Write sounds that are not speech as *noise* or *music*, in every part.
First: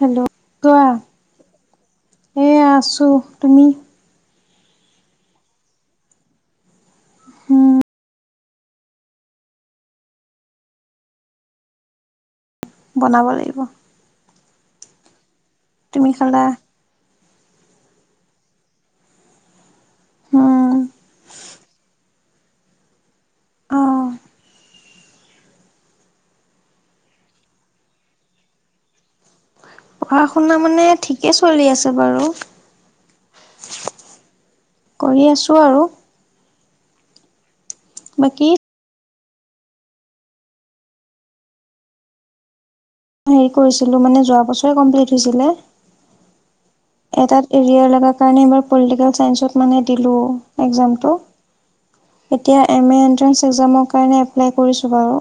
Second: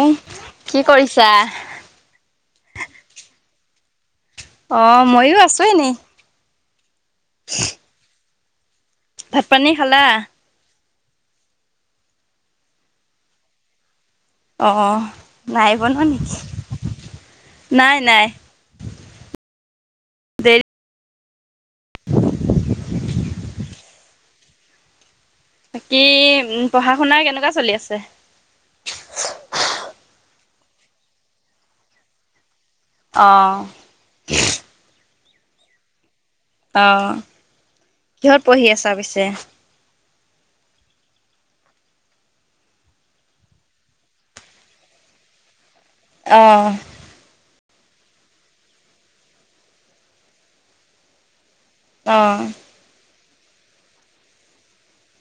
Hello কি কোৱা। কৰিছা? এয়া আছো, তুমি? অ ময়ো আছো এনেই। উম *inaudible* ভাত-পানী খালা? বনাব লাগিব। অহ নাই বনোৱা তুমি নেকি? খালা নাই, নাই। দেৰি হুম। অঁ। বাকী উ পঢ়া-শুনা কেনেকুৱা চলি আছে? পঢ়া-শুনা মানে ঠিকে চলি আছে বাৰু। অঁ। কৰি আছোঁ আৰু। অহ কিহত বাকী পঢ়ি আছা পিছে? হেৰি কৰিছিলো, মানে যোৱা বছৰে কমপ্লিট হৈছিলে। অহ। এটাত এৰিয়াৰ লগা কাৰণে এইবাৰ পলিটিকেল চাইন্সত মানে দিলো এক্সামটো। অঁ এতিয়া এম এ এন্ট্ৰেন্স এক্সামৰ কাৰণে এপ্লাই কৰিছোঁ বাৰু।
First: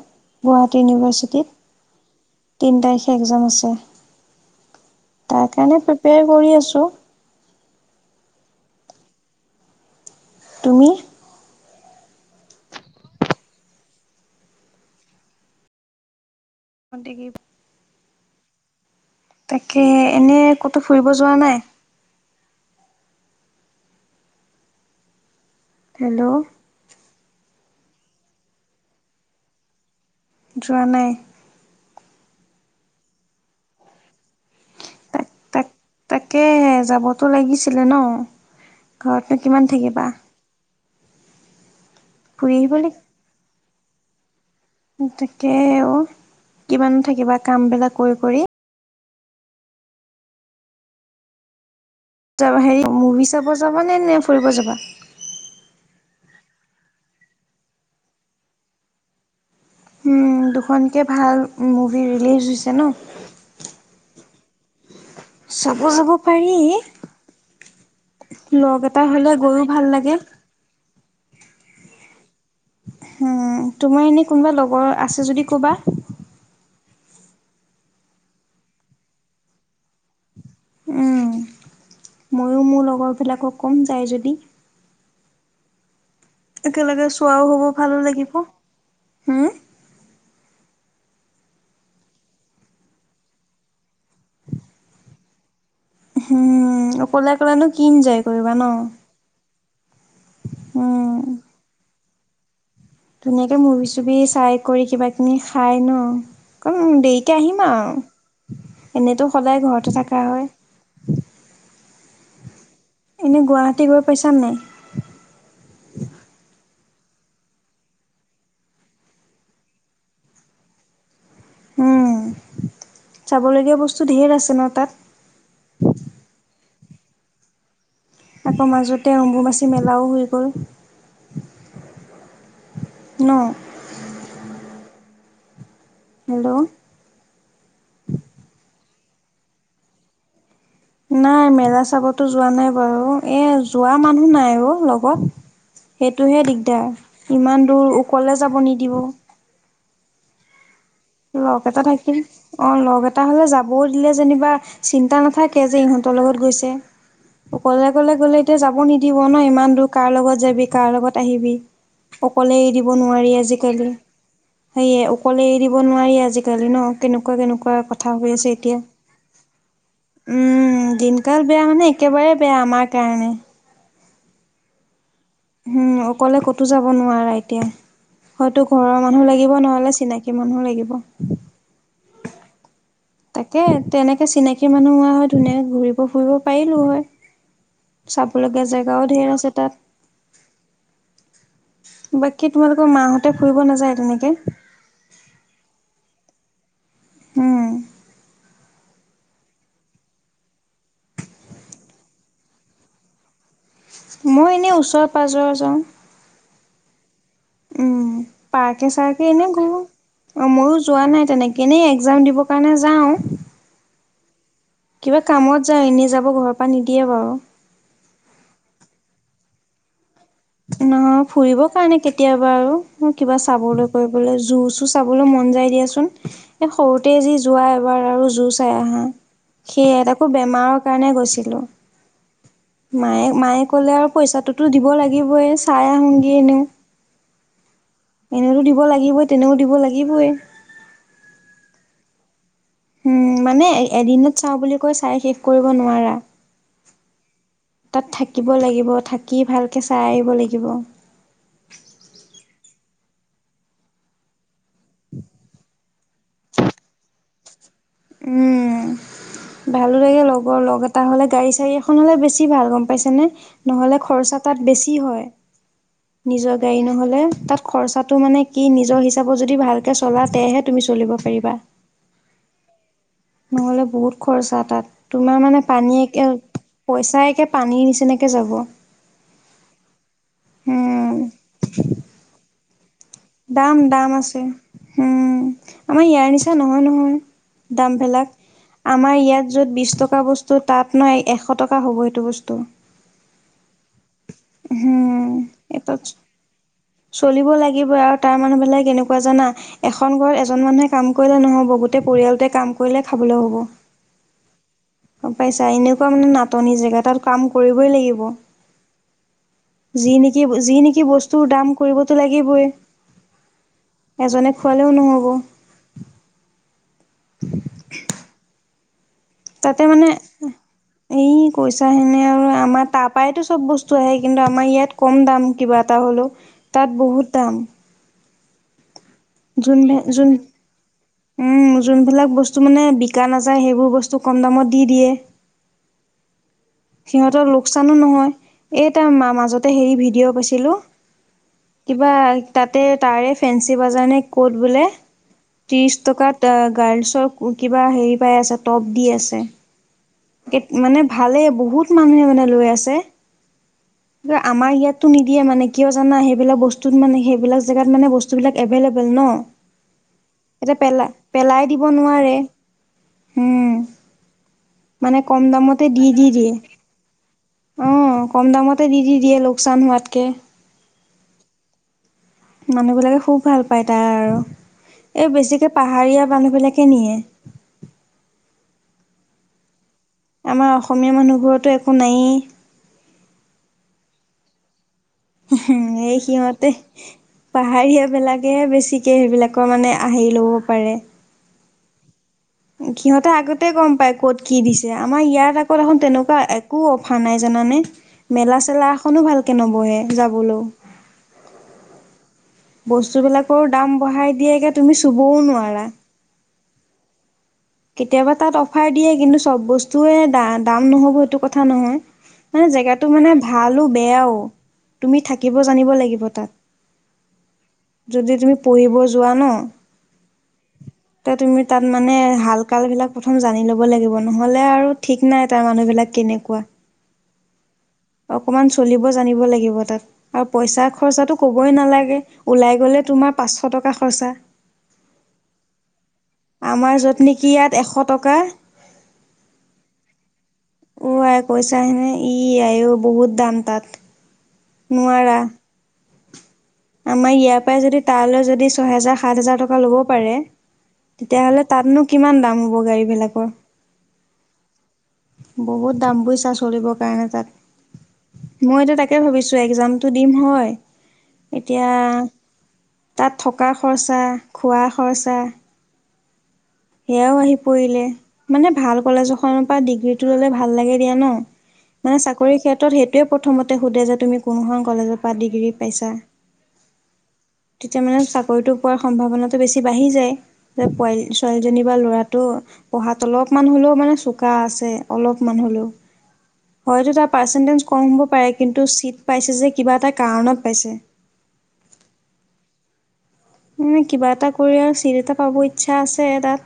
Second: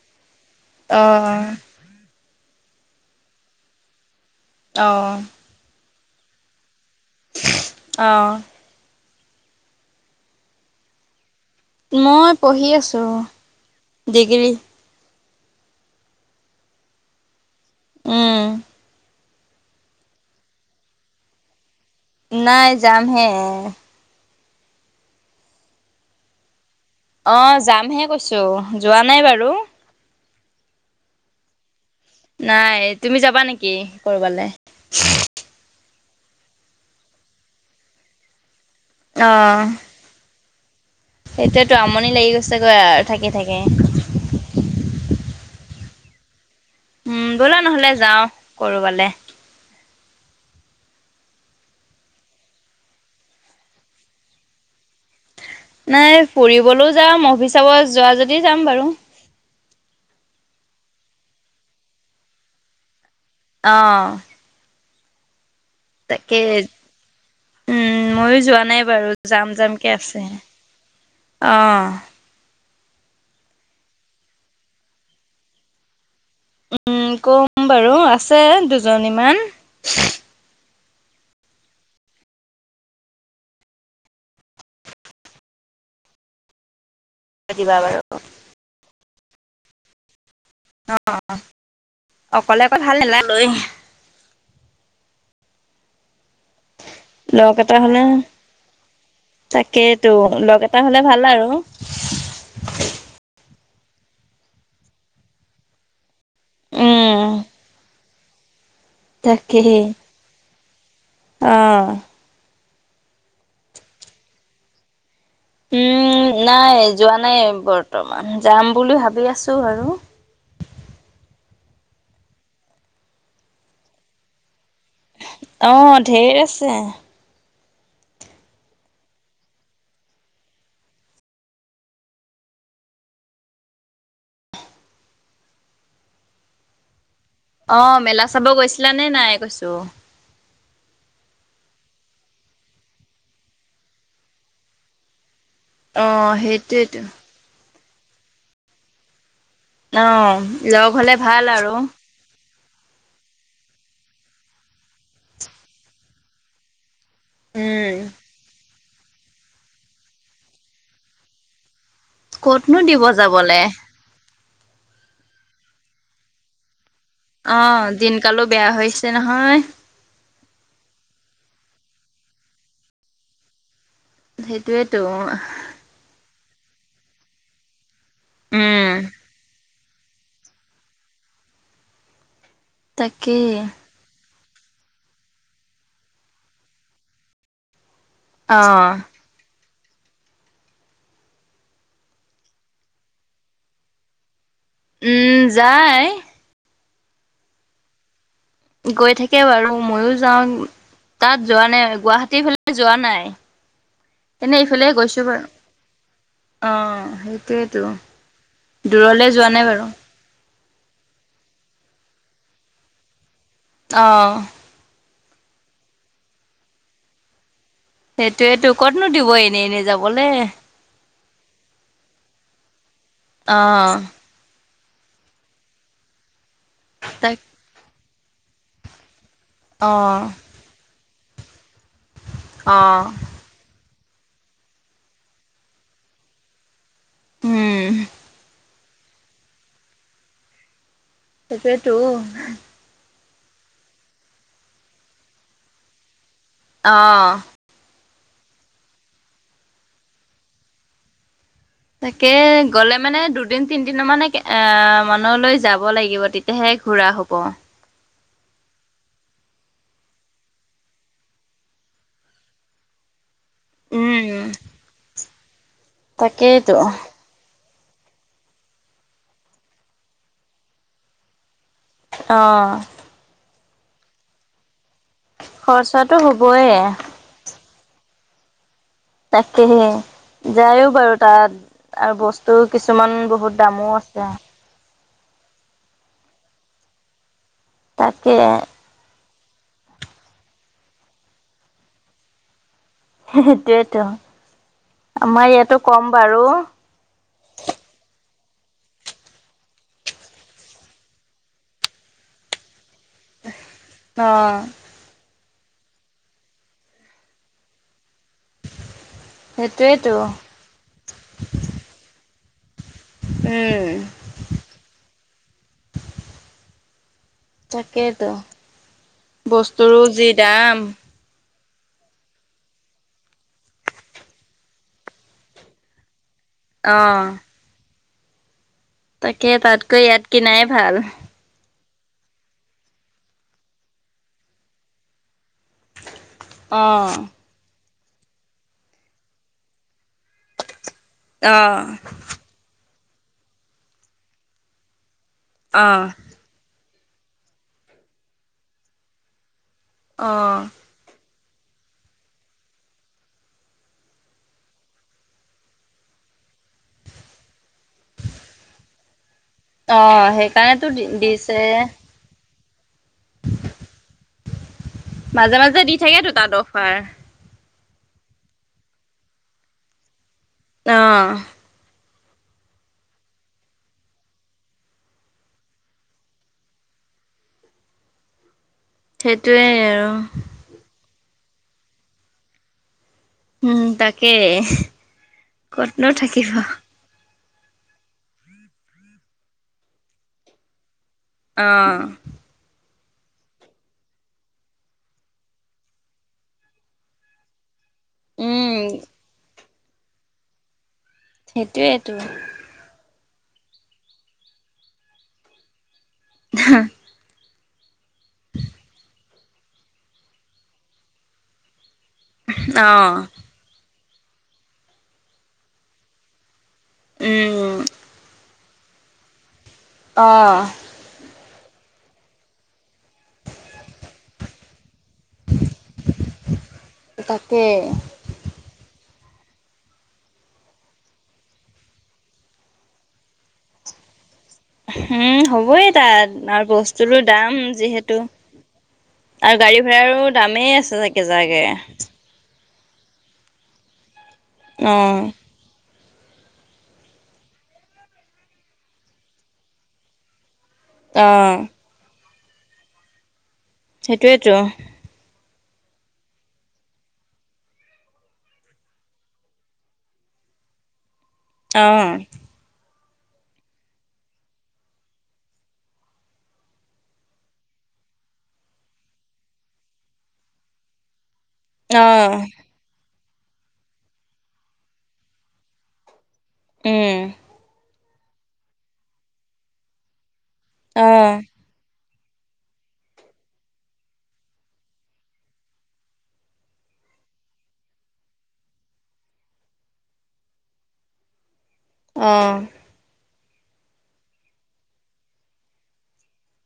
গুৱাহাটী অঁ ইউনিভাৰ্চিটিত তিনি তাৰিখে এক্জাম আছে। অঁ তাৰ কাৰণে প্ৰিপেয়াৰ কৰি আছো। অঁ। তুমি? মই পঢ়ি আছো, ডিগ্ৰী। মতে কি উম। তাকে এনেই ক'তো ফুৰিব যোৱা নাই? নাই, যাম হে। হেল্ল' অ যামহে কৈছো, যোৱা নাই বাৰু। যোৱা নাই। নাই, তুমি যাবা নেকি কৰবালে? তাক তাক তাকে যাবতো লাগিছিলে ন? ঘৰতনো কিমান থাকিবা? সেইটোয়েতো আমনি লাগি ফুৰি গৈছে আহিব গৈ লাগ আৰু থাকি থাকি। তাকে অ, কিমান উম, থাকিবা ব'লা কাম নহ'লে বিলাক যাওঁ কৰি কৰি। কৰবালে। হেৰি মুভি চাব যাবানে নে ফুৰিব যাবা? নাই। ফুৰিবলৈও যাম, মুভি চাব যোৱা যদি যাম বাৰু। ও, দুখনকে ভাল মুভি ৰিলিজ হৈছে ন? আঅ। চাব যাব পাৰি। উম ময়ো যোৱা লগ নাই এটা বাৰু, হ'লে যাম গৈও যাম ভাল কে লাগে আছে। অ। উ তোমাৰ এনে কোনোবা লগৰ আছে যদি ক'বা। উম কম বাৰু। আছে দুজনী মান। উম ময়ো মোৰ লগৰ বিলাকক কম যায় যদি। একেলগে চোৱাও হব, দিবা ভালো বাৰু লাগিব। হুম? অ অকলে অক ভাল নালাগ লৈ *unintelligible* *inaudible* উম অকলে অকলেনো এটা কি হ'লে ইনজয় কৰিবা ন *unintelligible* তাকেইতো লগ এটা হলে উম। ভাল আৰু ধুনীয়াকে মুভি চুভি চাই কৰি কিবা কিনি খাই ন ক দেইকে আহিম আৰু *unintelligible* হয় এনেইতো সদায় ঘৰতে থাকা হয় আহ এনে গুৱাহাটী গৈ পাইছা নাই উম নাই যোৱা নাই বৰ্তমান যাম বুলি ভাবি আছো আৰু *inaudible* উম চাবলগীয়া বস্তু ঢেৰ আছে ন তাত আহ ঢেৰ আছে আকৌ মাজতে অম্বুবাচী মেলাও হৈ গ'ল ন হেল্ল' অ মেলা চাব গৈছিলা নে নাই কৈছো নাই মেলা চাবতো যোৱা নাই বাৰু এ যোৱা মানুহ নাই অ লগত অ', সেইটোহে সেইটোৱেতো। দিগদাৰ ইমান দূৰ উকলে যাব নিদিব অ লগ হলে ভাল আৰু অঁ লগ এটা হ'লে যাবও দিলে যেনিবা চিন্তা নাথাকে যে ইহঁতৰ লগত গৈছে উম। অকলেকলে গ'লে এতিয়া যাব নিদিব ন ইমান দূৰ কাৰ লগত যাবি কাৰ লগত আহিবি অকলে এৰি ক'তনো দিব নোৱাৰি যাবলে। আজিকালি সেয়ে অকলে এৰি দিব নোৱাৰি আজিকালি ন কেনেকুৱা কেনেকুৱা অ', কথা হৈ দিনকালো আছে বেয়া এতিয়া হৈছে নহয়। উম দিনকাল বেয়া মানে একেবাৰে বেয়া আমাৰ কাৰণে সেইটোয়েতো উম অকলে ক'তো যাব নোৱাৰা এতিয়া হয়টো উম, ঘৰৰ মানুহ লাগিব নহলে *unintelligible* চিনাকি মানুহ লাগিব তাকেই তাকে তেনেকে চিনাকি মানুহ হোৱা হয় ধুনীয়াকে ঘুৰিব ফুৰিব পাৰিলো হয় চাব লগীয়া অ'। জেগাও ঢেৰ আছে তাত বাকী তোমালোকৰ মাহঁতে ফুৰিব নাযায় তেনেকে উম যায় হুম গৈ থাকে বাৰু মইও যাওঁ তাত যোৱা নাই গুৱাহাটীৰ ফালে যোৱা নাই মই এনেই ইফালে ওচৰে গৈছো বাৰু পাজৰে যাওঁ। অ সেইটোয়েতো উম পাৰ্কে দূৰলে চাৰ্কে এনে যোৱা নাই ঘূৰো বাৰু অ মইও *unintelligible* যোৱা নাই তেনেকে এনেই একজাম দিবৰ কাৰণে যাওঁ। অঁ! কিবা কামত যাওঁ এনেই যাব ঘৰৰ পৰা নিদিয়ে বাৰু। *unintelligible* সেইটোৱেইটো কতনো দিব এনেই-এনেই যাব। নহয় ফুৰিব কাৰণে কেতিয়াবা আৰু কিবা চাবলৈ, অ', কৰিবলৈ জুচ *unintelligible* চাবলৈ মন যাই দিয়াচোন, এ সৰুতে যি তাক যোৱা এবাৰ আৰু জোৰ চাই আহা। *unintelligible* সেয়াই অ', তাকো বেমাৰৰ কাৰণে গৈছিলো। মায়ে-মায়ে কলে আৰু পইচাটোতো দিব লাগিবই চাই আহোঁগে এনেও। উম, এনেওতো দিব লাগিবই তেনেও দিব লাগিবই। সেইটোৱেই তো। উম মানে এ-এদিনত চাওঁ বুলি কৈ চাই শেষ কৰিব নোৱাৰা। *unintelligible* আহ! তাত থাকিব লাগিব, থাকি ভালকে চাই আহিব লাগিব। তাকে গ'লে মানে দুদিন তিনিদিনৰ মান একে আহ! মানলৈ যাব লাগিব, তেতিয়াহে ঘূৰা হব। উম! ভালো লাগে, লগৰ লগ এটা হ'লে, গাড়ী-চাড়ী এখন হলে বেছি ভাল গম পাইছে নে? নহ'লে উম, খৰচা তাত বেছি হয়। নিজৰ তাকেইতো। গাড়ী নহলে, তাত খৰচাটো মানে কি নিজৰ হিচাপত যদি ভালকে চলা তেহেহে তুমি চলিব পাৰিবা? আহ! নহ'লে বহুত খৰচা তাত, তোমাৰ মানে পানী খৰচাটো একে হ'বয়ে। পইচা একে পানী নিচি তেনেকে যাব। তাকেহে যায়ও উম। বাৰু তাত আৰু বস্তুও কিছু কিছুমান বহুত দাম দামো দাম আছে। উম! আমাৰ ইয়াৰ নিচা নহয়-নহয় দামবিলাক তাকে আমাৰ ইয়াত য'ত বিশ টকা বস্তু তাত ন এশ টকা হ'ব সেইটো বস্তু। *unintelligible* হুম! আমাৰ ইয়াতো কম এইটোত বাৰু। *inaudible* চলিব লাগিব আৰু। তাৰ মানুহবিলাক কেনেকুৱা জানা, এখন ঘৰত এজন মানুহে কাম কৰিলে নহব গোটেই পৰিয়ালটোৱে কাম কৰিলে খাবলৈ অ', হ'ব। পাইছা এনেকুৱা মানে নাটনি জেগা তাত কাম কৰিবই লাগিব। যি সেইটোয়েতো। নেকি, যি নেকি বস্তুৰ দাম কৰিবতো লাগিবই। উম এজনে খোৱালেও নহ'ব। তাকেইতো, বস্তুৰো যি দাম। পইচাখিনি আৰু আমাৰ তাৰপৰাইতো চব বস্তু আহে কিন্তু আমাৰ ইয়াত কম দাম কিবা এটা হ'লেও। তাত অঁ বহুত দাম। তাকে য *unintelligible* তাতকৈ ইয়াত কিনাই ভাল উম! যোনবিলাক বস্তু মানে বিকা নাযায় সেইবোৰ বস্তু কম দামত দি দিয়ে। অঁ। *unintelligible* নহয় এইটাৰ মা-মাজতে হেৰি ভিডিঅ' পাইছিলো। অঁ কিবা তাতে তাৰে ফেঞ্চি বজাৰ নে ক'ত বোলে ত্ৰিশ অঁ টকাত আহ গাৰ্লছৰ কিবা হেৰি পাই আছে, টপ দি আছে। অঁ মানে ভালেই বহুত মানুহে মানে লৈ আছে। উ। *inaudible* আমাৰ ইয়াততো নিদিয়ে মানে কিয় জানা, সেইবিলাক বস্তুত মানে সেইবিলাক জেগাত মানে বস্তুবিলাক এভেইলেবল ন। অঁ এতিয়া সেইকাৰণেতো দিছে পেলা-পেলাই দিব নোৱাৰে। উম! *inaudible* মানে কম মাজে মাজে দামতে দি থাকেতো তাত দি-দি-দিয়ে। অফাৰ অ কম দামতে দি-দি-দিয়ে লোকচান হোৱাতকে। আহ! নানিব লাগে খুব ভাল পায় তাৰ আৰু এই বেছিকে পাহাৰীয়া মানুহ বিলাকে নিয়ে। *unintelligible* সেইটোয়ে আৰু। আমাৰ অসমীয়া মানুহবোৰতো একো নায়েই। উম তাকে। ক'তনো এই থাকিব সিহঁতে। পাহাৰীয়া বিলাকেহে বেছিকে সেইবিলাকৰ মানে আহি লব পাৰে। অঁ। সিহঁতে আগতে গম পায় ক'ত কি দিছে আমাৰ ইয়াত আকৌ এখন তেনেকুৱা একো অফাৰ নাই জানানে। মেলা উম চেলা এখনো ভালকে নবহে যাবলৈও। সেইটোৱেইেতটো। বস্তুবিলাকৰো দাম বঢ়াই দিয়েগে তুমি চুবও নোৱাৰা। হা। কেতিয়াবা তাত অফাৰ দিয়ে, কিন্তু চব বস্তুৱে দ দাম নহ'ব সেইটো কথা নহয়। মানে জেগাতটো অঁ মানে ভালো বেয়াও, তুমি থাকিব জানিব লাগিব উম তাত। যদি তুমি পঢ়িব যোৱা ন অঁ। তে তুমি তাত মানে হাল কাল বিলাক। প্ৰথম জানি ল'ব লাগিব নহ'লে আৰু ঠিক নাই তাৰ মানুহবিলাক কেনেকুৱা। তাকে অকমান চলিব। জান লাগিব তাত, আৰু পইচা খৰচাটো কবই নালাগে ওলাই গলে তোমাৰ পাঁচশ টকা। খছা। উম হ'বই তাত আৰু আমাৰ য'ত বস্তুৰো নেকি দাম ইয়াত এশ যিহেতু টকা। আৰু গাড়ী ভড়াৰো দামেই আছে ও চাগে আই জাকে। কৈছা হেনে ই আই ঔ বহুত দাম তাত অঁ নোৱাৰা। আমাৰ ইয়াৰ পৰাই যদি তালৈ যদি ছ হেজাৰ সাত হাজাৰ টকা ল'ব পাৰে অঁ তেতিয়াহ'লে তাতনো কিমান দাম হ'ব গাড়ী বিলাকৰ? সেইটোৱেইেতো। বহুত দাম বুইছা চলিবৰ কাৰণে তাত। মইটো তাকে ভাবিছো এক্জামতটো দিম হয়। এতিয়া, অঁ তাত থকা খৰচা খোৱা খৰচা। সেয়াও আহি পৰিলে, মানে ভাল কলেজ এখনৰ পৰা ডিগ্ৰীটো ললে ভাল লাগে দিয়া ন? মানে অঁ চাকৰি ক্ষেত্ৰত সেইটোৱে প্ৰথম সোধে যে তুমি কোনো কলেজৰ পৰা ডিগ্ৰী পাইছা। উম। তেতিয়া মানে চাকৰিতটো পোৱাৰ সম্ভাৱনাটো বেছি বাঢ়ি যায়, যে অঁ পোৱা কিবা ল'ৰাতটো, পঢ়াত অলপমান হলেও মানে চোকা আছে অলপমান হ'লেও। হয় টো তাৰ পাৰ্চেণ্টিগ কম হব পাৰে, কিন্তু চিত পাইছে যে হয়তো কিবা কাৰণত পাইছে। অহ। মে কিবা এটা কৰি আৰু চিট এটা পাব ইচ্ছা আছে তাত।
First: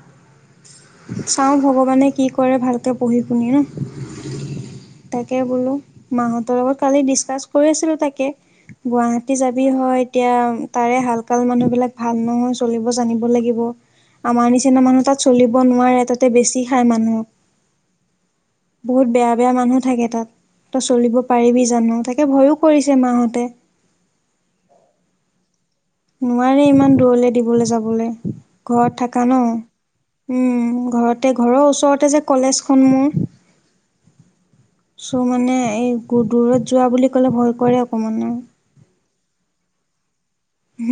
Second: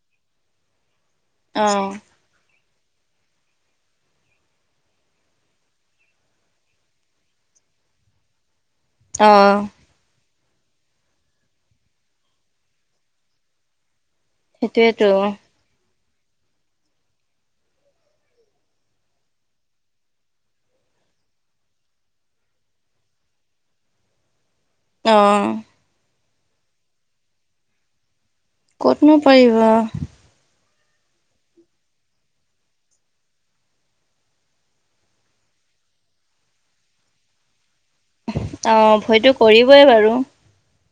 চাওঁ অঁ ভগৱানে কি কৰে ভালকে পঢ়ি শুনি ন। তাকে বোলো মাহঁতৰ লগত কালি ডিচকাচ কৰি আছিলো তাকে। গুৱাহাটী অঁ যাবি হয় এতিয়া তাৰে হালকাল মানুহ। বিলাক ভাল নহয় চলিব জানিব লাগিব আমাৰ নিচিনা মানুহ সেইটোৱেতো তাত চলিব নোৱাৰে ত। বেছি খাই মানুহক, বহুত বেয়া বেয়া মানুহ থাকে তাত। তই চলিব পাৰিবি জানো তাকে ভয়ো কৰিছে মা হতে। অঁহ। নোৱাৰে ইমান দূৰলে দিবলে যাবলে, ঘৰত ক'তনো থাকা ন, পাৰিব উম। ঘৰতে ঘৰৰ ওচৰতে যে কলেজখন মোৰ। চ' মানে এই দূৰত যোৱা বুলি ক'লে ভয় কৰে অকমান। হয়তো কৰিবই বাৰু।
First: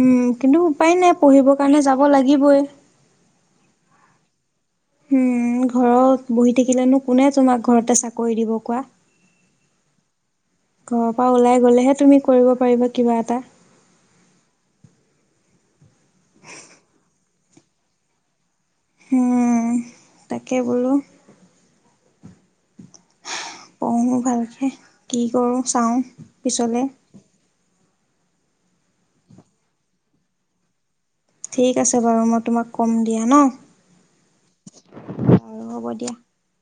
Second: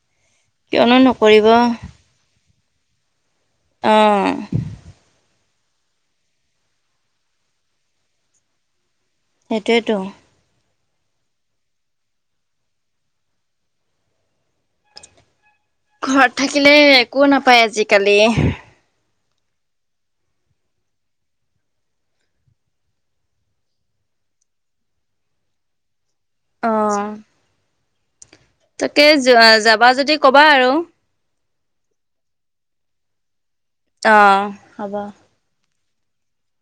উম কিন্তু উপায় কিয়নো নাই নকৰিব পঢ়িবৰ কাৰণে যাব লাগিবই। অ। উম ঘৰত বহি থাকিলেনো কোনে তোমাক ঘৰতে চাকৰি দিব কোৱা। সেইটোৱেতো। ঘৰৰ পৰা ওলাই গলেহে তুমি কৰিব পাৰিবা কিবা এটা। ঘৰত থাকিলে একো নাপায় আজিকালি। তাকে বোলো। পঢ়ো ভালকে কি কৰো চাওঁ। পিছলে অহ। তাকে যাবা যদি কবা আৰু। ঠিক আছে বাৰু মই তোমাক কম দিয়া ন! অ হ'ব বাৰু *unintelligible*